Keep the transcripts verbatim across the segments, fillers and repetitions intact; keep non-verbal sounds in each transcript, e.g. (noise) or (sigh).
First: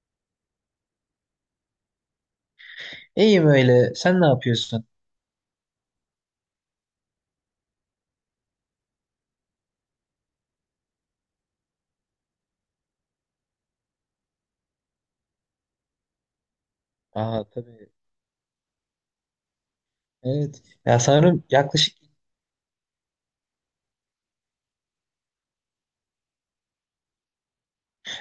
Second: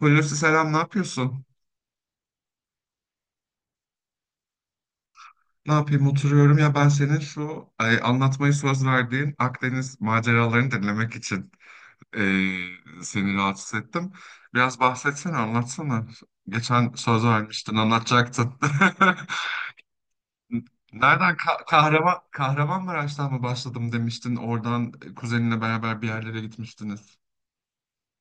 Hulusi selam, ne yapıyorsun? İyiyim öyle. Sen ne yapıyorsun? Ne yapayım oturuyorum ya ben senin şu ay, anlatmayı söz verdiğin Akdeniz maceralarını dinlemek için e, seni rahatsız ettim. Biraz bahsetsene, anlatsana. Geçen söz Aa, vermiştin, tabii. anlatacaktın. (laughs) Evet. Ya Nereden sanırım Ka yaklaşık. Kahraman Kahramanmaraş'tan mı başladım demiştin? Oradan kuzeninle beraber bir yerlere gitmiştiniz.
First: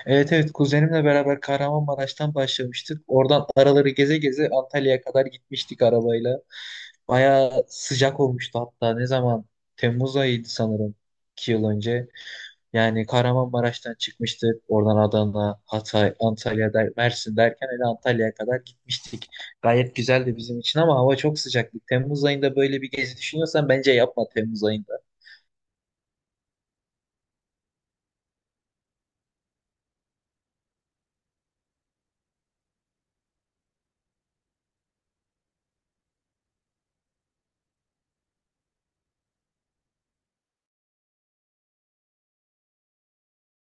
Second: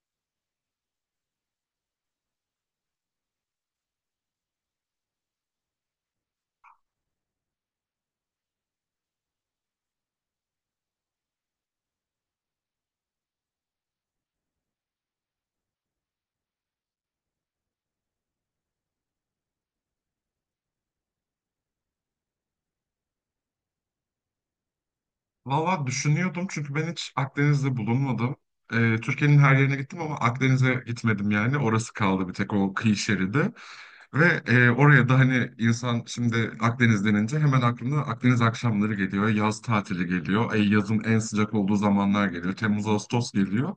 Evet, evet, kuzenimle beraber Kahramanmaraş'tan başlamıştık. Oradan araları geze geze Antalya'ya kadar gitmiştik arabayla. Bayağı sıcak olmuştu hatta. Ne zaman? Temmuz ayıydı sanırım. iki yıl önce. Yani Kahramanmaraş'tan çıkmıştık. Oradan Adana, Hatay, Antalya, der, Mersin derken hele Antalya'ya kadar gitmiştik. Gayet güzeldi bizim için ama hava çok sıcaktı. Temmuz ayında böyle bir gezi düşünüyorsan bence yapma Temmuz ayında. Valla düşünüyordum çünkü ben hiç Akdeniz'de bulunmadım. Ee, Türkiye'nin her yerine gittim ama Akdeniz'e gitmedim yani. Orası kaldı bir tek o kıyı şeridi. Ve e, oraya da hani insan şimdi Akdeniz denince hemen aklına Akdeniz akşamları geliyor. Yaz tatili geliyor. E, yazın en sıcak olduğu zamanlar geliyor. Temmuz, Ağustos geliyor.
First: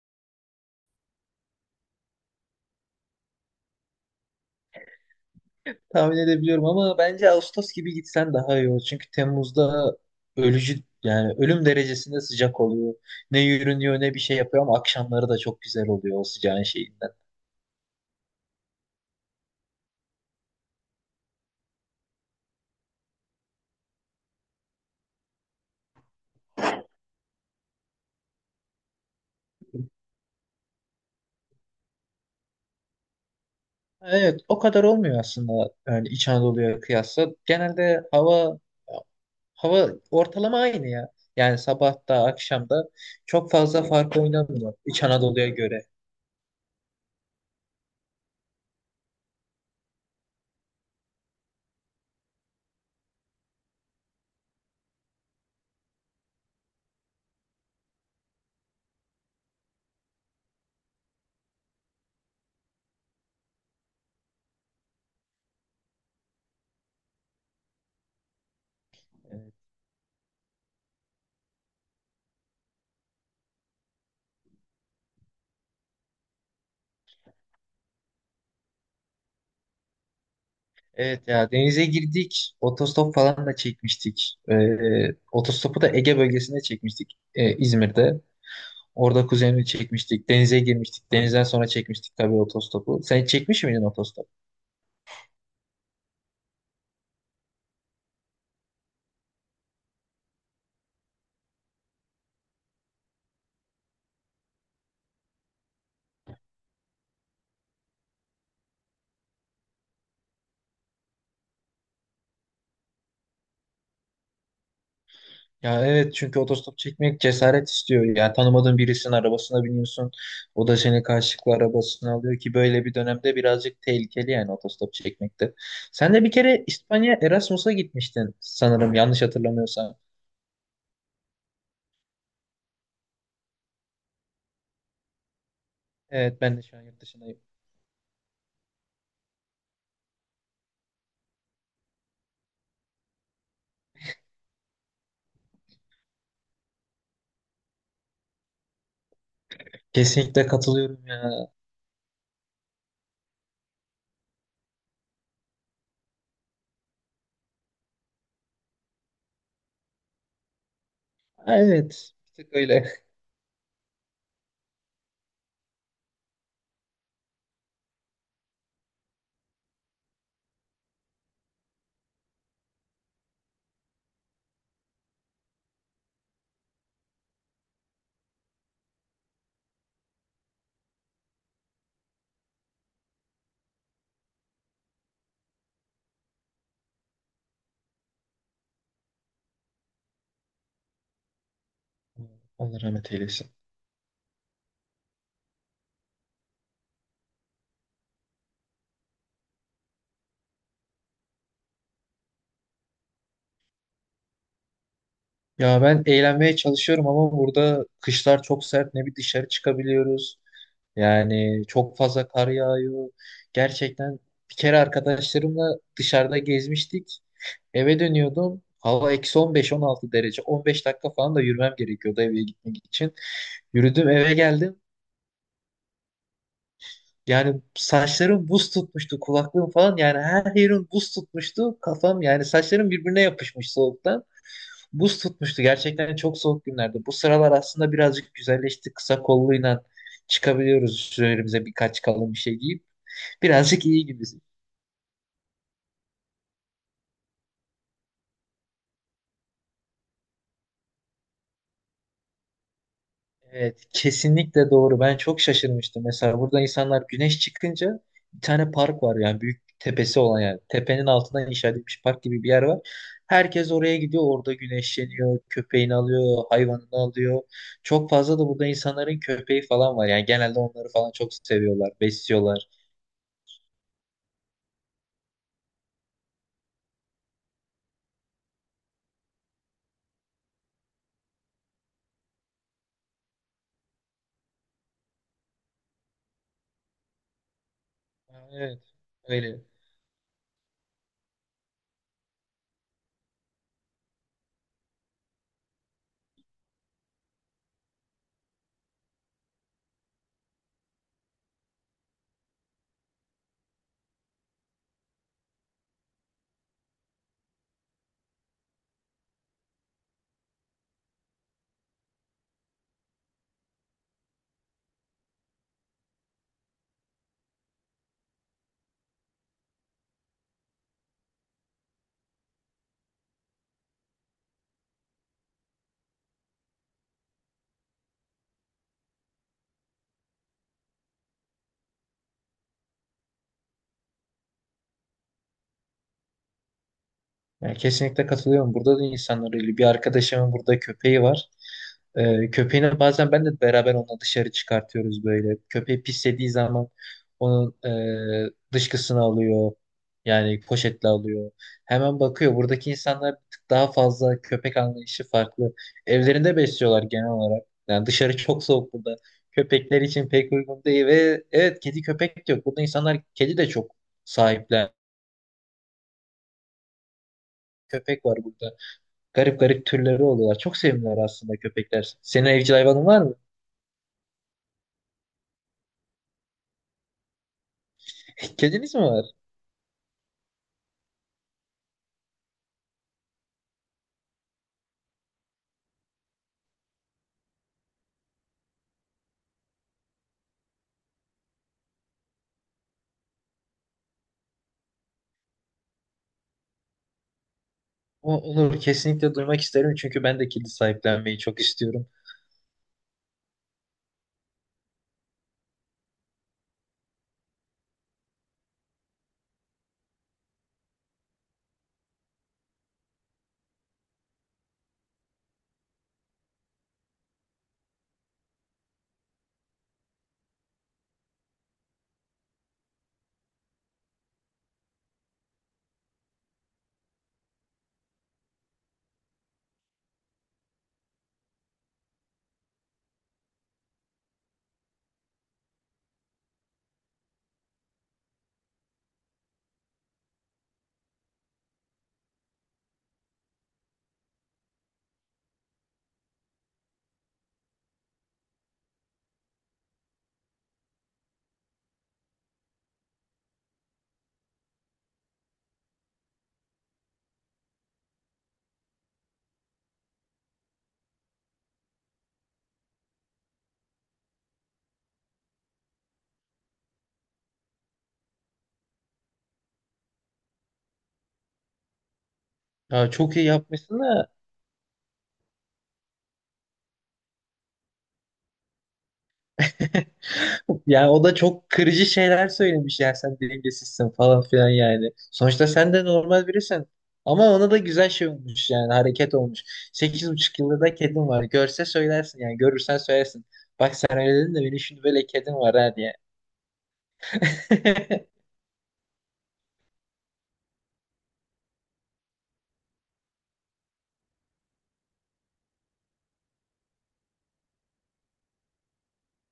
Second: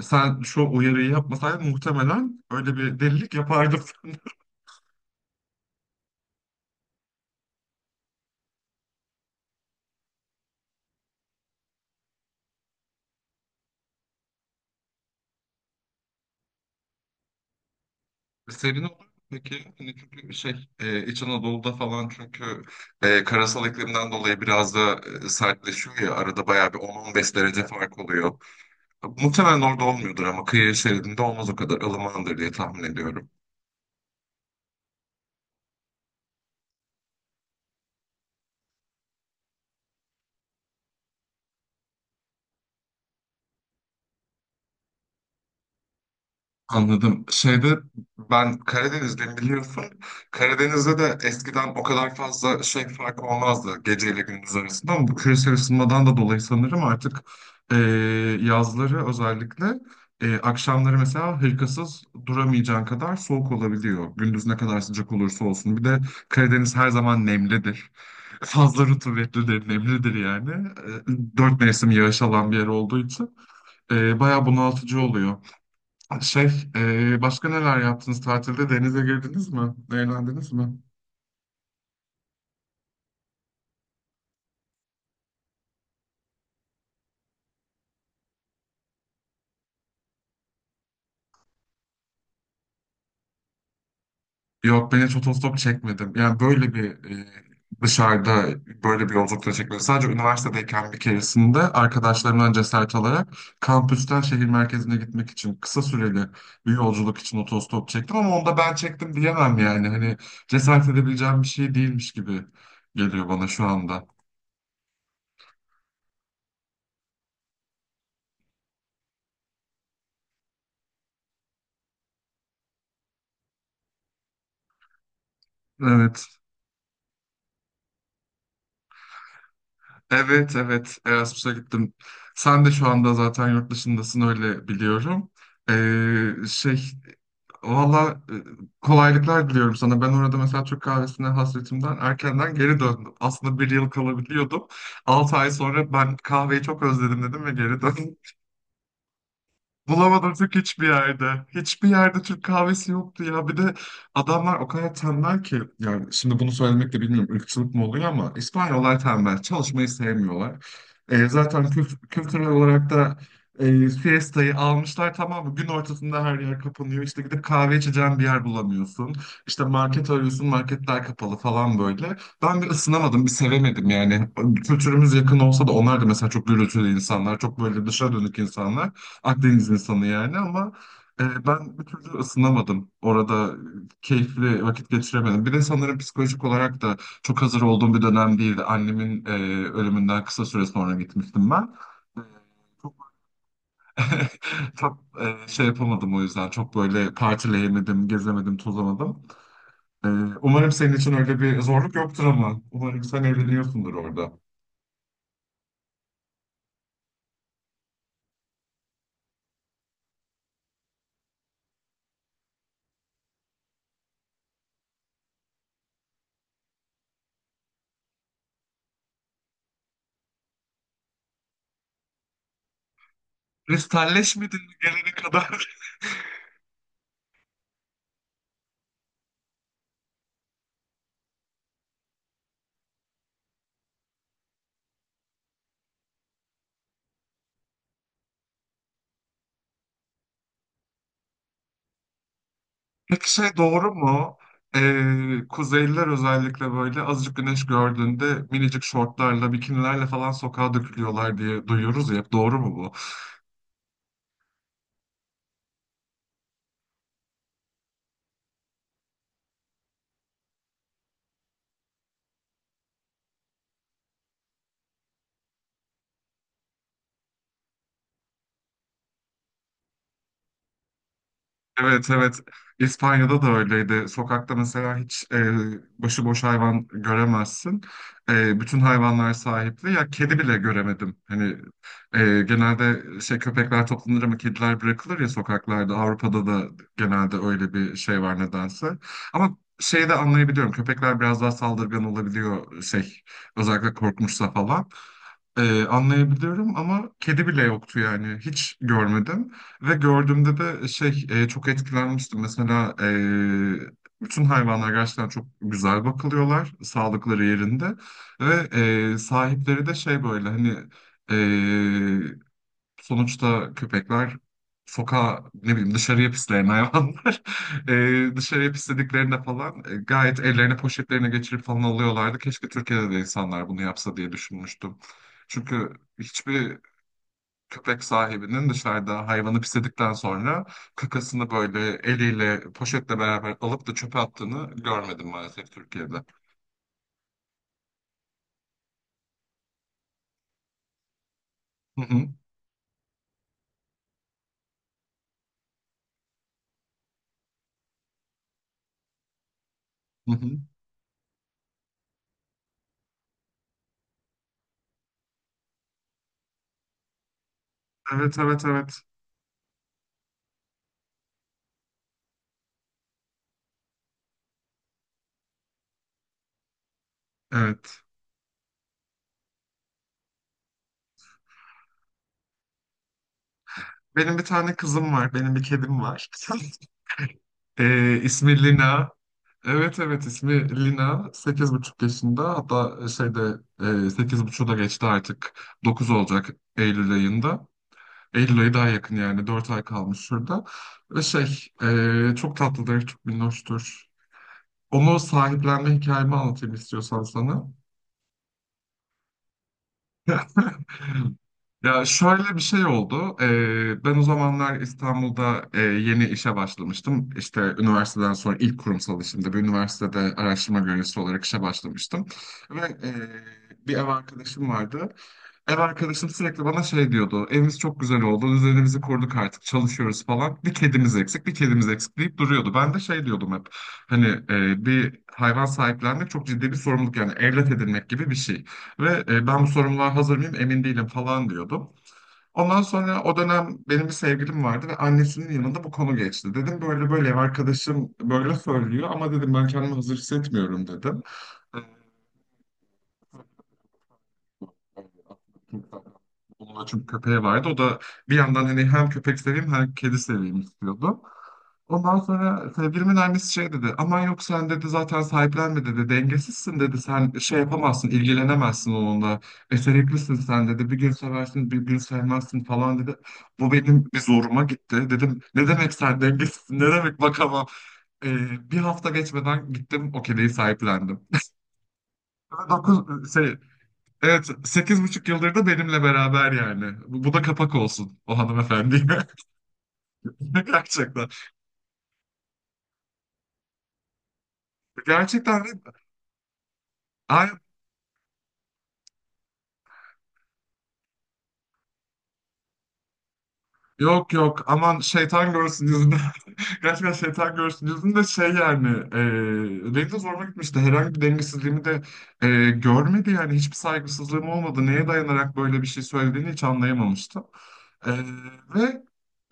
E, Sen şu uyarıyı yapmasaydın muhtemelen öyle bir delilik yapardım. (laughs) Tahmin edebiliyorum ama bence Ağustos gibi gitsen daha iyi olur. Çünkü Temmuz'da ölücü, yani ölüm derecesinde sıcak oluyor. Ne yürünüyor ne bir şey yapıyor ama akşamları da çok güzel oluyor o sıcağın şeyinden. Serin olur mu peki? Hani çünkü şey e, İç Anadolu'da falan çünkü e, karasal iklimden dolayı biraz da e, sertleşiyor ya arada bayağı bir on on beş derece fark oluyor. Muhtemelen orada olmuyordur ama kıyı şeridinde olmaz o kadar ılımandır diye tahmin ediyorum. Evet, o kadar olmuyor aslında, yani İç Anadolu'ya kıyasla. Genelde hava hava ortalama aynı ya. Yani sabah da akşam da çok fazla fark oynamıyor İç Anadolu'ya göre. Anladım. Şeyde ben Karadenizliyim biliyorsun. Karadeniz'de de eskiden o kadar fazla şey farkı olmazdı geceyle gündüz arasında ama bu küresel ısınmadan da dolayı sanırım artık e, yazları özellikle e, akşamları mesela hırkasız duramayacağın kadar soğuk olabiliyor. Gündüz ne kadar sıcak olursa olsun. Bir de Karadeniz her zaman nemlidir. (laughs) Fazla rutubetlidir, nemlidir yani. E, dört mevsim yağış alan bir yer olduğu için e, bayağı bunaltıcı oluyor. Şey, e, başka neler yaptınız tatilde? Denize girdiniz mi? Eğlendiniz mi? Evet ya, denize girdik. Otostop falan da çekmiştik. Ee, otostopu da Ege bölgesinde çekmiştik, ee, İzmir'de. Orada kuzenimi çekmiştik. Denize girmiştik. Denizden sonra çekmiştik tabii otostopu. Sen hiç çekmiş miydin otostop? Yok, ben hiç otostop çekmedim. Yani böyle bir e, dışarıda böyle bir yolculukta çekmedim. Sadece üniversitedeyken bir keresinde arkadaşlarımdan cesaret alarak kampüsten şehir merkezine gitmek için kısa süreli bir yolculuk için otostop çektim ama onda ben çektim diyemem yani. Hani cesaret edebileceğim bir şey değilmiş gibi geliyor bana şu anda. Ya evet, çünkü otostop çekmek cesaret istiyor. Yani tanımadığın birisinin arabasına biniyorsun. O da seni karşılıklı arabasına alıyor ki böyle bir dönemde birazcık tehlikeli yani otostop çekmekte. Sen de Evet. bir kere İspanya Erasmus'a gitmiştin sanırım, yanlış hatırlamıyorsam. Evet evet Erasmus'a gittim. Sen de şu anda zaten yurt dışındasın öyle biliyorum. Evet, Ee, ben de şu an şey yurt dışındayım. valla e, kolaylıklar diliyorum sana. Ben orada mesela Türk kahvesine hasretimden erkenden geri döndüm. Aslında bir yıl kalabiliyordum. altı ay sonra ben kahveyi çok özledim dedim ve geri döndüm. Bulamadım Kesinlikle Türk hiçbir katılıyorum yerde. ya. Hiçbir yerde Türk kahvesi yoktu ya. Bir de adamlar o kadar tembel ki yani şimdi bunu söylemek de bilmiyorum ırkçılık mı oluyor ama İspanyollar tembel. Çalışmayı sevmiyorlar. E, zaten kült- Evet, bir kültürel tık öyle. olarak da e, siestayı almışlar tamam mı? Gün ortasında her yer kapanıyor. İşte gidip kahve içeceğin bir yer bulamıyorsun. İşte market arıyorsun marketler kapalı falan böyle. Ben bir ısınamadım, bir sevemedim yani. Kültürümüz yakın olsa da onlar da mesela çok gürültülü insanlar, çok böyle dışa dönük insanlar. Akdeniz insanı yani ama e, ben bir türlü ısınamadım. Orada e, keyifli vakit geçiremedim. Bir de sanırım psikolojik olarak da çok hazır olduğum bir dönem değildi. Annemin e, ölümünden kısa süre sonra gitmiştim ben. E, Allah rahmet Çok, eylesin. (laughs) çok e, şey yapamadım o yüzden. Çok böyle partileyemedim, gezemedim, tozamadım. E, umarım senin için öyle bir zorluk yoktur ama. Umarım sen eğleniyorsundur orada. Ya ben eğlenmeye çalışıyorum ama burada kışlar çok sert. Ne bir dışarı çıkabiliyoruz. Yani çok fazla kar yağıyor. Gerçekten bir kere arkadaşlarımla dışarıda gezmiştik. Eve dönüyordum. Hava eksi on beş on altı derece. on beş dakika falan da yürümem gerekiyordu eve gitmek için. Yürüdüm eve Kristalleşmedin mi geldim. gelene kadar? Yani saçlarım buz tutmuştu, kulaklığım falan, yani her yerim buz tutmuştu. Kafam, yani saçlarım birbirine yapışmış soğuktan. Buz tutmuştu. Gerçekten çok soğuk günlerdi. Bu sıralar aslında birazcık güzelleşti. Kısa kolluyla çıkabiliyoruz üzerimize birkaç kalın bir şey giyip. Peki şey Birazcık doğru iyi gibi. mu? Ee, Kuzeyliler özellikle böyle azıcık güneş gördüğünde minicik şortlarla, bikinilerle falan sokağa dökülüyorlar diye duyuyoruz ya. Hep doğru mu bu? Evet, kesinlikle doğru. Ben çok şaşırmıştım. Mesela burada insanlar güneş çıkınca bir tane park var, yani büyük tepesi olan, yani tepenin altından inşa edilmiş park gibi bir yer var. Herkes oraya gidiyor, orada güneşleniyor, köpeğini alıyor, hayvanını alıyor. Çok fazla da burada insanların köpeği falan var. Yani genelde onları falan çok seviyorlar, Evet evet besliyorlar. İspanya'da da öyleydi. Sokakta mesela hiç e, başıboş hayvan göremezsin. E, bütün hayvanlar sahipli. Ya kedi bile göremedim. Hani e, genelde şey köpekler toplanır ama kediler bırakılır ya sokaklarda. Avrupa'da da genelde öyle bir şey var nedense. Evet, Ama öyle. şeyi de anlayabiliyorum. Köpekler biraz daha saldırgan olabiliyor şey özellikle korkmuşsa falan. E, anlayabiliyorum ama kedi bile yoktu yani hiç görmedim. Ve gördüğümde de şey e, çok etkilenmiştim. Mesela e, bütün hayvanlar gerçekten çok güzel bakılıyorlar, sağlıkları yerinde ve e, sahipleri de şey böyle hani e, sonuçta köpekler sokağa ne bileyim dışarıya pisleyen hayvanlar (laughs) E, dışarıya pislediklerinde falan e, gayet ellerine poşetlerine geçirip falan alıyorlardı. Keşke Türkiye'de de insanlar bunu yapsa diye düşünmüştüm. Çünkü hiçbir köpek sahibinin dışarıda hayvanı pisledikten sonra kakasını böyle eliyle poşetle beraber alıp da çöpe attığını görmedim maalesef Türkiye'de. Yani kesinlikle katılıyorum. Burada da insanlar öyle. Bir arkadaşımın burada köpeği var. Hı hı, Ee, köpeğini bazen ben de beraber onunla dışarı çıkartıyoruz böyle. Köpeği pislediği zaman onun e, dışkısını alıyor. hı hı. Yani poşetle alıyor. Hemen bakıyor. Buradaki insanlar bir tık daha fazla, köpek anlayışı farklı. Evlerinde besliyorlar genel olarak. Yani Evet dışarı çok evet soğuk evet. burada. Köpekler için pek uygun değil ve evet, kedi köpek de yok. Burada insanlar kedi de çok sahiplen. Evet. Köpek var burada. Garip garip türleri oluyorlar. Çok sevimliler aslında köpekler. Senin evcil hayvanın var mı? Benim bir tane kızım var. Benim bir kedim var. (laughs) Ee, (laughs) ismi Kediniz mi Lina. var? Evet evet ismi Lina. Sekiz buçuk yaşında. Hatta şeyde e, sekiz buçuğu da geçti artık. Dokuz olacak Eylül ayında. Eylül ayı daha yakın yani. Dört ay kalmış şurada. Ve şey e, çok tatlıdır, çok minnoştur. Onu sahiplenme hikayemi anlatayım istiyorsan sana. O, olur, kesinlikle duymak isterim çünkü ben de kedi (laughs) sahiplenmeyi çok Ya istiyorum. şöyle bir şey oldu. Ee, ben o zamanlar İstanbul'da e, yeni işe başlamıştım. İşte üniversiteden sonra ilk kurumsal işimde bir üniversitede araştırma görevlisi olarak işe başlamıştım. Ve e, bir ev arkadaşım vardı. Ev arkadaşım sürekli bana şey diyordu. Evimiz çok güzel oldu. Düzenimizi kurduk artık. Çalışıyoruz falan. Bir kedimiz eksik, bir kedimiz eksik deyip duruyordu. Ben de şey diyordum hep. Hani e, bir hayvan sahiplenmek çok ciddi bir sorumluluk. Yani evlat edinmek gibi bir şey. Ve e, ben bu sorumluluğa hazır mıyım emin değilim falan diyordum. Ondan sonra o dönem benim bir sevgilim vardı ve annesinin yanında bu konu geçti. Dedim böyle böyle ev arkadaşım böyle söylüyor ama dedim ben kendimi hazır hissetmiyorum dedim. Onun da çünkü köpeği vardı. O da bir yandan hani hem köpek seveyim hem kedi seveyim istiyordu. Ondan sonra sevgilimin annesi şey dedi. Aman yok sen dedi zaten sahiplenme dedi. Dengesizsin dedi. Sen şey yapamazsın, ilgilenemezsin onunla. Beceriklisin sen dedi. Bir gün seversin, bir gün sevmezsin falan dedi. Bu benim bir zoruma gitti. Dedim ne demek sen dengesizsin, ne demek bakamam. Ee, bir hafta geçmeden gittim o kediyi sahiplendim. dokuz. Ya çok iyi yapmışsın da. Evet, sekiz buçuk yıldır da benimle beraber yani. Bu, bu da kapak olsun o hanımefendiye. (laughs) (laughs) Yani o Gerçekten. da çok kırıcı şeyler söylemiş ya, sen dengesizsin falan filan yani. Gerçekten Sonuçta de- sen de normal birisin. Ay, Ama ona da güzel şey olmuş, yani hareket olmuş. sekiz buçuk yıldır da kedim var. Görse söylersin, yani görürsen söylersin. Bak sen yok öyle dedin de yok benim aman şimdi böyle şeytan kedim var görsün ha diye. yüzünü. (laughs) Gerçekten şeytan görsün de (laughs) şey yani e, benim de zoruma gitmişti. Herhangi bir dengesizliğimi de e, görmedi yani hiçbir saygısızlığım olmadı. Neye dayanarak böyle bir şey söylediğini hiç anlayamamıştım. E, ve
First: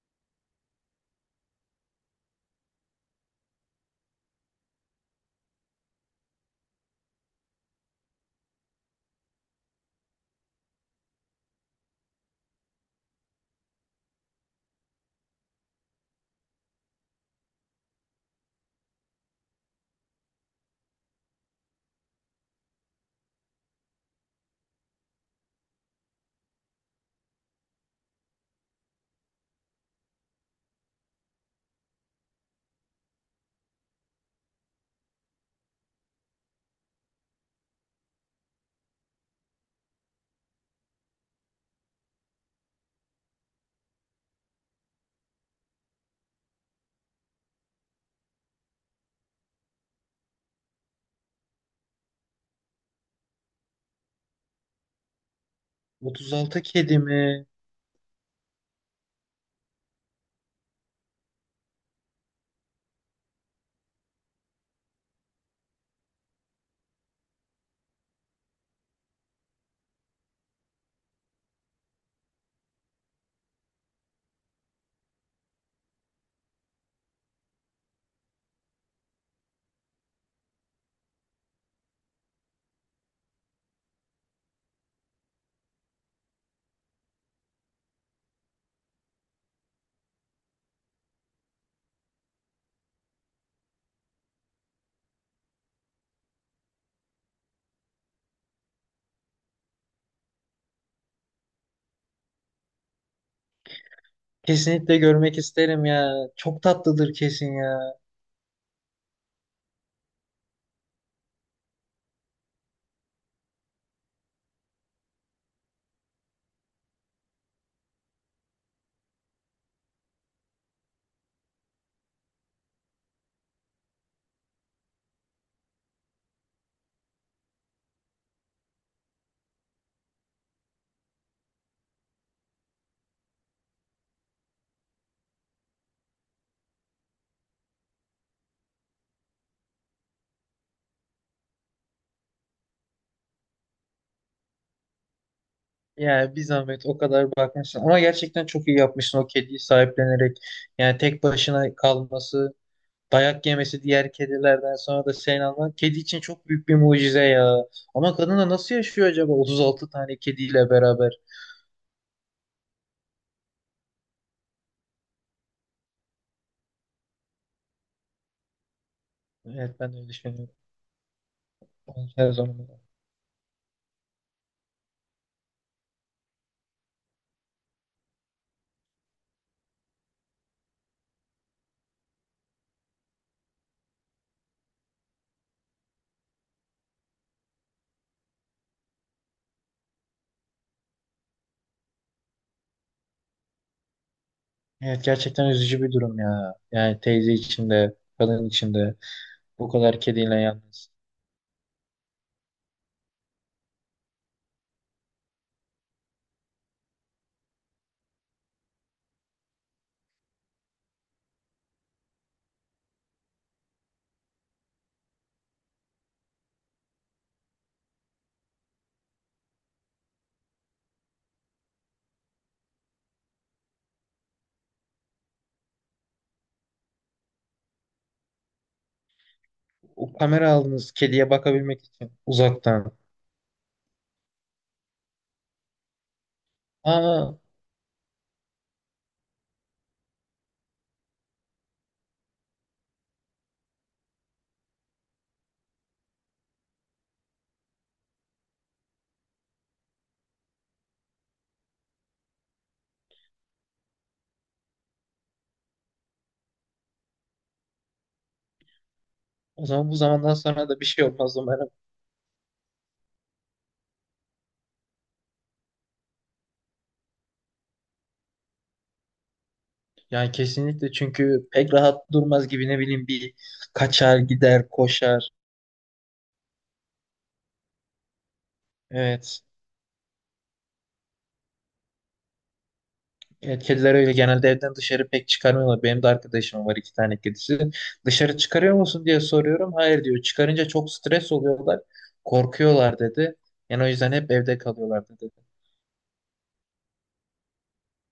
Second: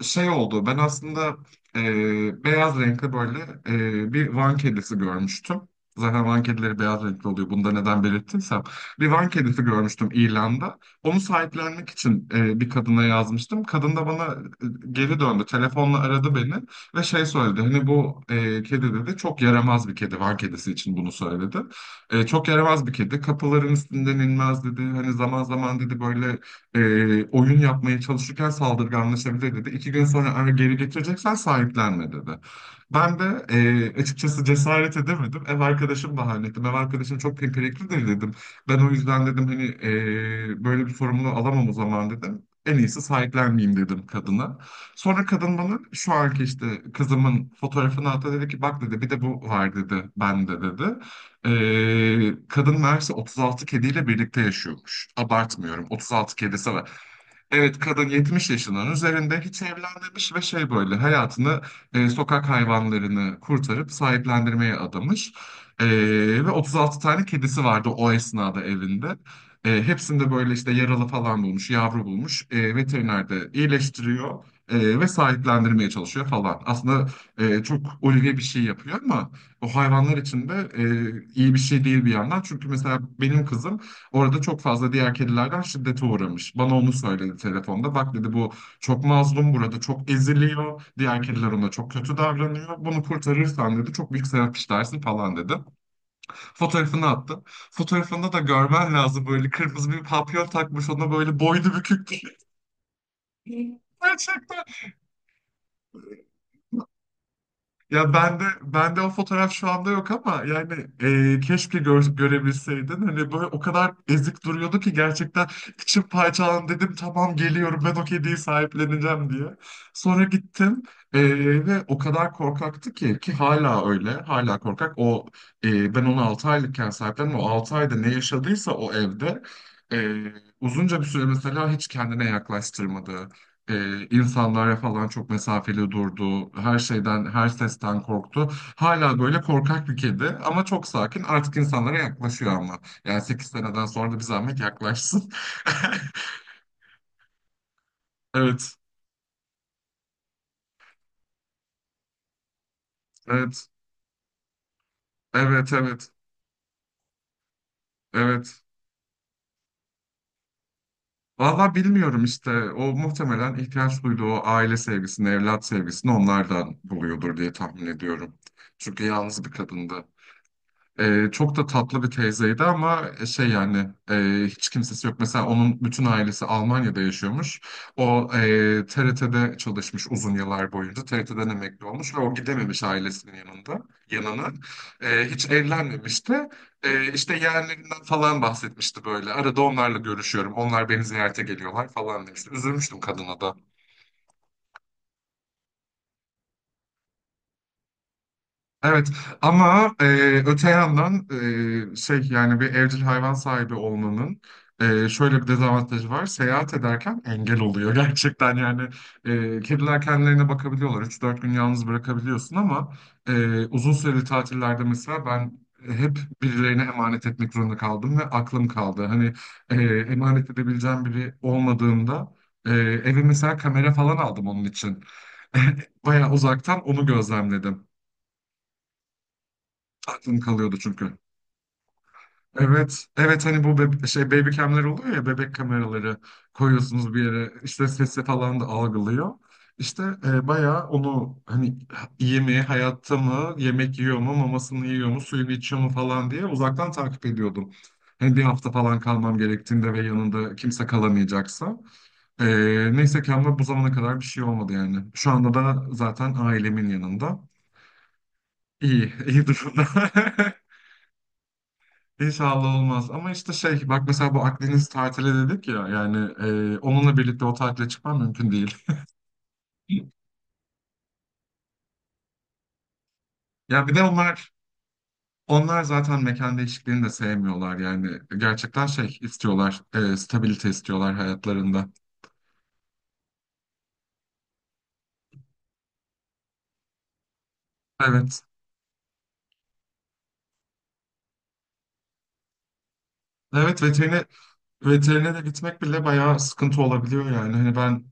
şey oldu ben aslında e, beyaz renkli böyle e, bir Van kedisi görmüştüm. Zaten Van kedileri beyaz renkli oluyor. Bunu da neden belirttiysem. Bir Van kedisi görmüştüm ilanda. Onu sahiplenmek için e, bir kadına yazmıştım. Kadın da bana e, geri döndü. Telefonla aradı beni. Ve şey söyledi hani bu e, kedi dedi çok yaramaz bir kedi Van kedisi için bunu söyledi. E, çok yaramaz bir kedi kapıların üstünden inmez dedi. Hani zaman zaman dedi böyle e, oyun yapmaya çalışırken saldırganlaşabilir dedi. İki gün sonra eğer geri getireceksen sahiplenme dedi. Ben de e, açıkçası cesaret edemedim. Ev arkadaşım bahane ettim. Ev arkadaşım çok pimpiriklidir dedim. Ben o yüzden dedim hani e, böyle bir sorumluluğu alamam o zaman dedim. En iyisi sahiplenmeyeyim dedim kadına. Sonra kadın bana şu anki işte kızımın fotoğrafını attı dedi ki bak dedi bir de bu var dedi bende dedi. Ee, kadın meğerse otuz altı kediyle birlikte yaşıyormuş. Abartmıyorum otuz altı otuz altı kedisi. kedimi Evet, kadın yetmiş yaşının üzerinde hiç evlenmemiş ve şey böyle hayatını e, sokak hayvanlarını kurtarıp sahiplendirmeye adamış. E, ve otuz altı tane kedisi vardı o esnada evinde. E, hepsinde böyle işte yaralı falan bulmuş, yavru bulmuş. E, veteriner de iyileştiriyor e, ve sahiplendirmeye çalışıyor falan. Aslında e, çok ulvi bir şey yapıyor ama o hayvanlar için de e, iyi bir şey değil bir yandan. Çünkü mesela benim kızım orada çok fazla diğer kedilerden şiddete uğramış. Bana onu söyledi telefonda. Bak dedi bu çok mazlum burada çok eziliyor. Diğer kediler ona çok kötü davranıyor. Bunu kurtarırsan dedi çok büyük sevap işlersin falan dedi. Fotoğrafını attı. Fotoğrafında da görmen lazım böyle kırmızı bir papyon takmış ona böyle boynu bükük. (laughs) Gerçekten. kesinlikle görmek isterim ya. Çok tatlıdır kesin ya. Ya ben de ben de o fotoğraf şu anda yok ama yani e, keşke gör- görebilseydin. Hani böyle o kadar ezik duruyordu ki gerçekten içim parçalandı dedim tamam geliyorum ben o kediyi sahipleneceğim diye. Sonra gittim e, ve o kadar korkaktı ki ki hala öyle hala korkak. O e, ben onu altı aylıkken sahiplendim. O altı ayda ne yaşadıysa o evde e, uzunca bir süre mesela hiç kendine yaklaştırmadı e, insanlara falan çok mesafeli durdu. Her şeyden, her sesten korktu. Hala böyle korkak bir kedi ama çok sakin. Artık insanlara yaklaşıyor ama. Yani sekiz seneden sonra da bir zahmet yaklaşsın. (laughs) Yani bir zahmet o kadar bakmışsın. Ama gerçekten çok Evet, iyi yapmışsın o kediyi sahiplenerek. Yani tek başına kalması. Dayak evet, yemesi diğer kedilerden sonra da sen alman. evet, Kedi evet, için çok büyük bir mucize ya. Ama kadın da evet. nasıl yaşıyor acaba otuz altı tane kediyle beraber? Valla bilmiyorum işte. O muhtemelen ihtiyaç duyduğu o aile sevgisini, evlat sevgisini onlardan buluyordur diye tahmin ediyorum. Çünkü yalnız bir Evet, kadındı. ben de öyle düşünüyorum. Ee, çok da tatlı Ben bir her teyzeydi zaman. ama e, şey yani e, hiç kimsesi yok. Mesela onun bütün ailesi Almanya'da yaşıyormuş. O e, T R T'de çalışmış uzun yıllar boyunca. T R T'den emekli olmuş ve o gidememiş ailesinin yanında yanına. E, hiç evlenmemişti. E, işte yeğenlerinden falan bahsetmişti böyle. Arada onlarla görüşüyorum. Onlar beni ziyarete geliyorlar falan demişti. Üzülmüştüm kadına da. Evet, gerçekten üzücü bir durum ya. Yani teyze için de, kadın için de Evet bu ama kadar e, kediyle öte yalnız. yandan e, şey yani bir evcil hayvan sahibi olmanın e, şöyle bir dezavantajı var. Seyahat ederken engel oluyor (laughs) gerçekten yani e, kediler kendilerine bakabiliyorlar. Üç dört gün yalnız bırakabiliyorsun ama e, uzun süreli tatillerde mesela ben hep birilerine emanet etmek zorunda kaldım ve aklım kaldı. Hani e, emanet edebileceğim biri olmadığında e, eve mesela kamera falan aldım onun için. (laughs) Bayağı uzaktan onu gözlemledim. O Aklım kamera kalıyordu aldınız çünkü. kediye bakabilmek için uzaktan. Evet, evet hani bu bebe- şey baby cam'ler oluyor ya bebek kameraları koyuyorsunuz bir Aa, yere işte sesi falan da algılıyor. İşte e, bayağı onu hani iyi mi, hayatta mı, yemek yiyor mu, mamasını yiyor mu, suyunu içiyor mu falan diye uzaktan takip ediyordum. Hani bir hafta falan kalmam gerektiğinde ve yanında kimse kalamayacaksa. E, neyse ki ama bu zamana kadar bir şey olmadı yani. Şu anda da zaten ailemin yanında. İyi, iyi o durumda. zaman bu zamandan (laughs) sonra da bir şey olmaz umarım. İnşallah olmaz. Ama işte şey bak mesela bu Akdeniz tatili dedik ya yani e, onunla birlikte o tatile çıkmam mümkün değil. (laughs) Yani kesinlikle, çünkü pek rahat durmaz gibi, ne bileyim, bir Ya bir de kaçar, onlar gider, koşar. onlar zaten mekan değişikliğini de sevmiyorlar yani gerçekten şey Evet. istiyorlar e, stabilite istiyorlar hayatlarında. Evet, kediler öyle genelde, evden dışarı pek çıkarmıyorlar. Benim de arkadaşım var, iki tane kedisi. Dışarı Evet. çıkarıyor musun diye soruyorum. Hayır diyor. Çıkarınca çok stres oluyorlar. Korkuyorlar dedi. Evet Yani o yüzden veterine hep evde kalıyorlar dedi. veterine de gitmek bile bayağı sıkıntı olabiliyor yani. Hani ben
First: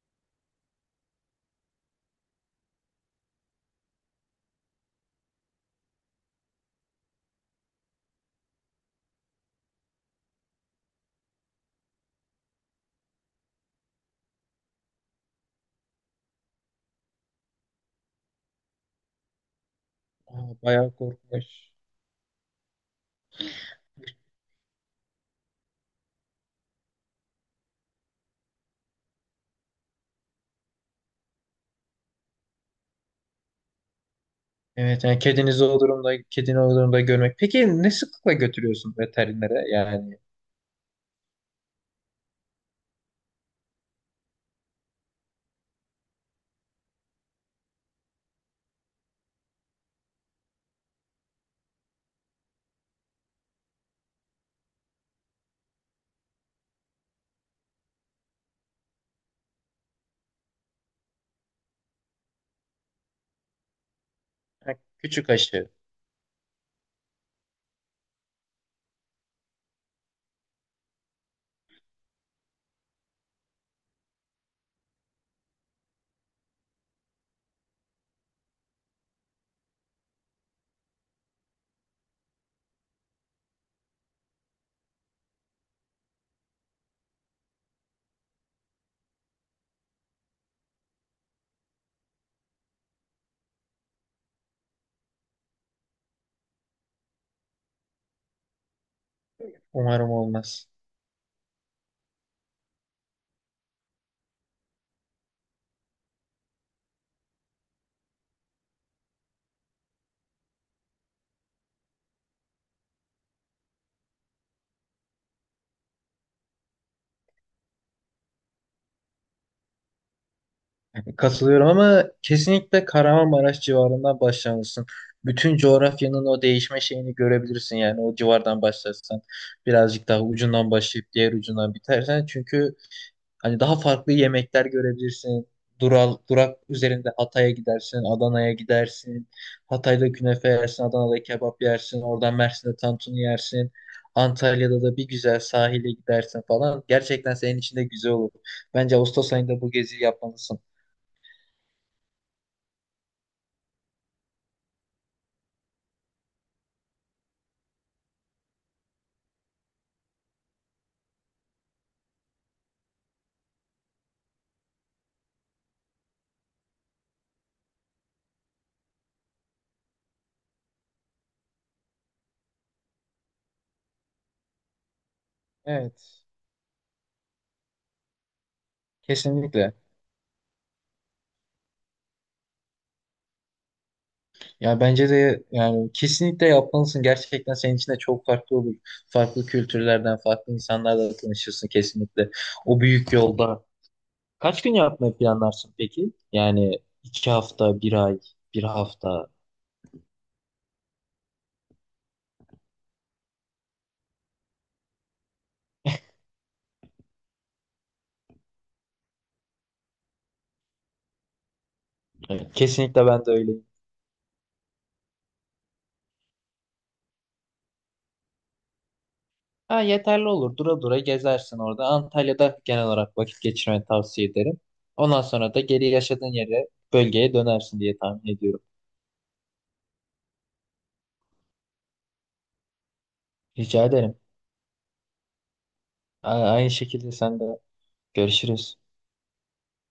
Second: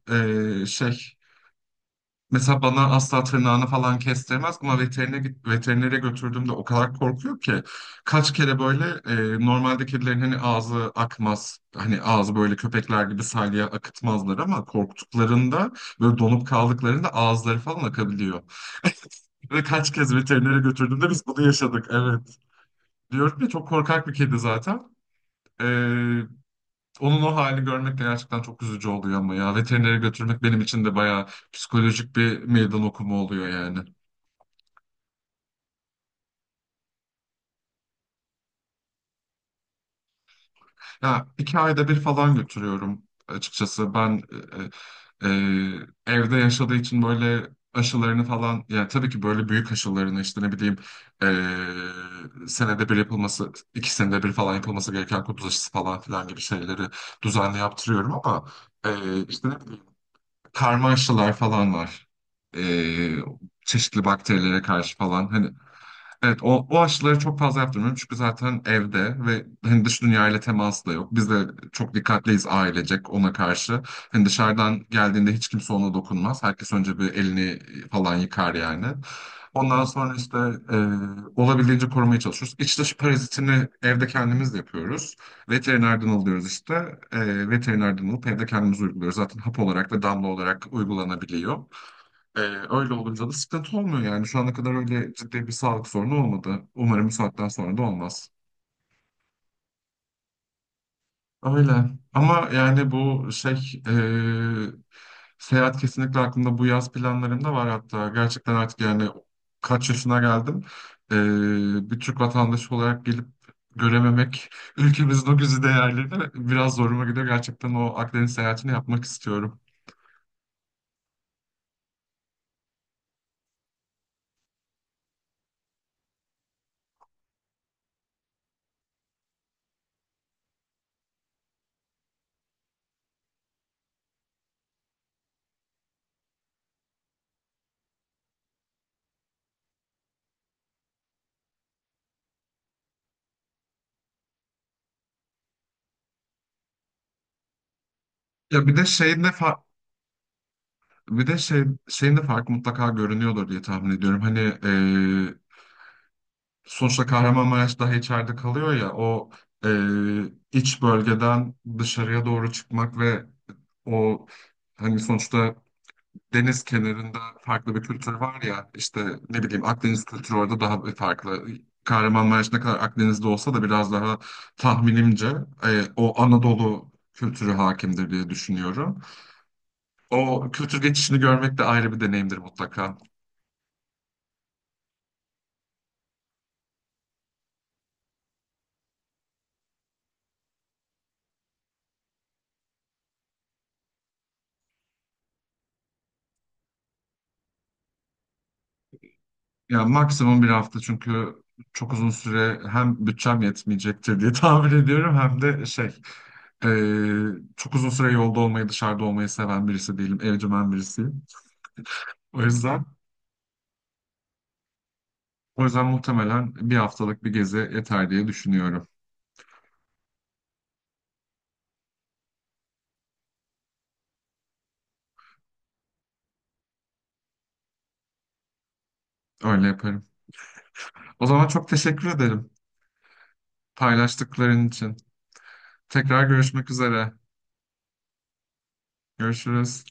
e, şey Mesela bana asla tırnağını falan kestirmez ama veterine git- veterinere götürdüğümde o kadar korkuyor ki kaç kere böyle e, normalde kedilerin hani ağzı akmaz hani ağzı böyle köpekler gibi salya akıtmazlar ama korktuklarında böyle donup kaldıklarında ağızları falan akabiliyor. Ve kaç kez Aa, veterinere bayağı götürdüğümde biz bunu korkmuş. yaşadık evet. Diyorum ya çok korkak bir kedi zaten. E, onun o halini görmek de gerçekten çok üzücü oluyor ama ya veterinere götürmek benim için de bayağı psikolojik bir meydan okuma oluyor yani. Evet, yani kedinizi o durumda, kedini o durumda görmek. Peki ne sıklıkla götürüyorsun veterinere yani? Ya iki ayda bir falan götürüyorum açıkçası. Ben e, e, e, evde yaşadığı için böyle aşılarını falan yani tabii ki böyle büyük aşılarını işte ne bileyim e, senede bir yapılması iki senede bir falan yapılması gereken kuduz aşısı falan filan gibi şeyleri düzenli yaptırıyorum ama e, işte ne bileyim karma aşılar falan var. E, çeşitli bakterilere Ha, karşı falan küçük hani. aşı. Evet, o, o aşıları çok fazla yaptırmıyorum çünkü zaten evde ve hani dış dünyayla teması da yok. Biz de çok dikkatliyiz ailecek ona karşı. Hani dışarıdan geldiğinde hiç kimse ona dokunmaz. Herkes önce bir elini falan yıkar yani. Ondan sonra işte e, olabildiğince korumaya çalışıyoruz. İç dış parazitini evde kendimiz yapıyoruz. Veterinerden alıyoruz işte. E, veterinerden alıp evde kendimiz uyguluyoruz. Zaten hap olarak ve damla olarak uygulanabiliyor. Ee, öyle olunca da sıkıntı olmuyor yani. Şu ana kadar öyle ciddi bir sağlık sorunu olmadı. Umarım bu saatten sonra da olmaz. Umarım olmaz. Öyle. Ama yani bu şey e, seyahat kesinlikle aklımda bu yaz planlarımda var hatta. Gerçekten artık yani kaç yaşına geldim. E, bir Türk vatandaşı olarak gelip görememek ülkemizin o güzide değerlerini biraz zoruma gidiyor. Gerçekten o Akdeniz seyahatini yapmak istiyorum. Katılıyorum, ama kesinlikle Kahramanmaraş civarından başlamalısın. Bütün coğrafyanın o değişme şeyini görebilirsin, yani o civardan başlarsan birazcık daha ucundan başlayıp diğer ucundan bitersen, çünkü hani daha farklı yemekler görebilirsin. Dural, durak üzerinde Hatay'a gidersin, Adana'ya gidersin. Hatay'da künefe yersin, Adana'da kebap yersin, oradan Mersin'de tantuni yersin. Antalya'da da bir güzel sahile gidersin falan. Gerçekten senin için de güzel olur. Ya bir de Bence şeyin de Ağustos ayında fa- bu geziyi yapmalısın. Bir de şey, senin de fark mutlaka görünüyordur diye tahmin ediyorum. Hani e, sonuçta Kahramanmaraş daha içeride kalıyor ya o e, iç bölgeden dışarıya doğru çıkmak ve o hani sonuçta deniz kenarında farklı bir kültür var ya işte ne bileyim Akdeniz kültürü orada daha bir farklı. Kahramanmaraş ne kadar Akdeniz'de olsa da biraz daha tahminimce e, o Evet. Anadolu kültürü hakimdir diye düşünüyorum. Kesinlikle. O kültür geçişini görmek de ayrı bir deneyimdir mutlaka. Ya bence de, yani kesinlikle yapmalısın. Gerçekten senin için de çok farklı olur. Farklı kültürlerden, farklı insanlarla tanışırsın kesinlikle. O büyük yolda. Kaç gün yapmayı planlarsın peki? Yani iki hafta, bir ay, bir hafta. Ya maksimum bir hafta çünkü çok uzun süre hem bütçem yetmeyecektir diye (laughs) tahmin ediyorum hem de şey e, çok uzun süre yolda olmayı dışarıda olmayı seven birisi değilim evcimen birisiyim. O Evet, yüzden kesinlikle ben de öyleyim. o yüzden muhtemelen bir haftalık bir gezi yeter diye düşünüyorum. Ha, yeterli olur. Dura dura gezersin orada. Antalya'da genel olarak vakit geçirmeni tavsiye ederim. Ondan sonra da geri yaşadığın yere, bölgeye dönersin diye tahmin ediyorum. Öyle yaparım. O zaman çok teşekkür ederim Rica ederim. paylaştıkların için. Tekrar A- Aynı görüşmek şekilde üzere. sen de. Görüşürüz. Görüşürüz.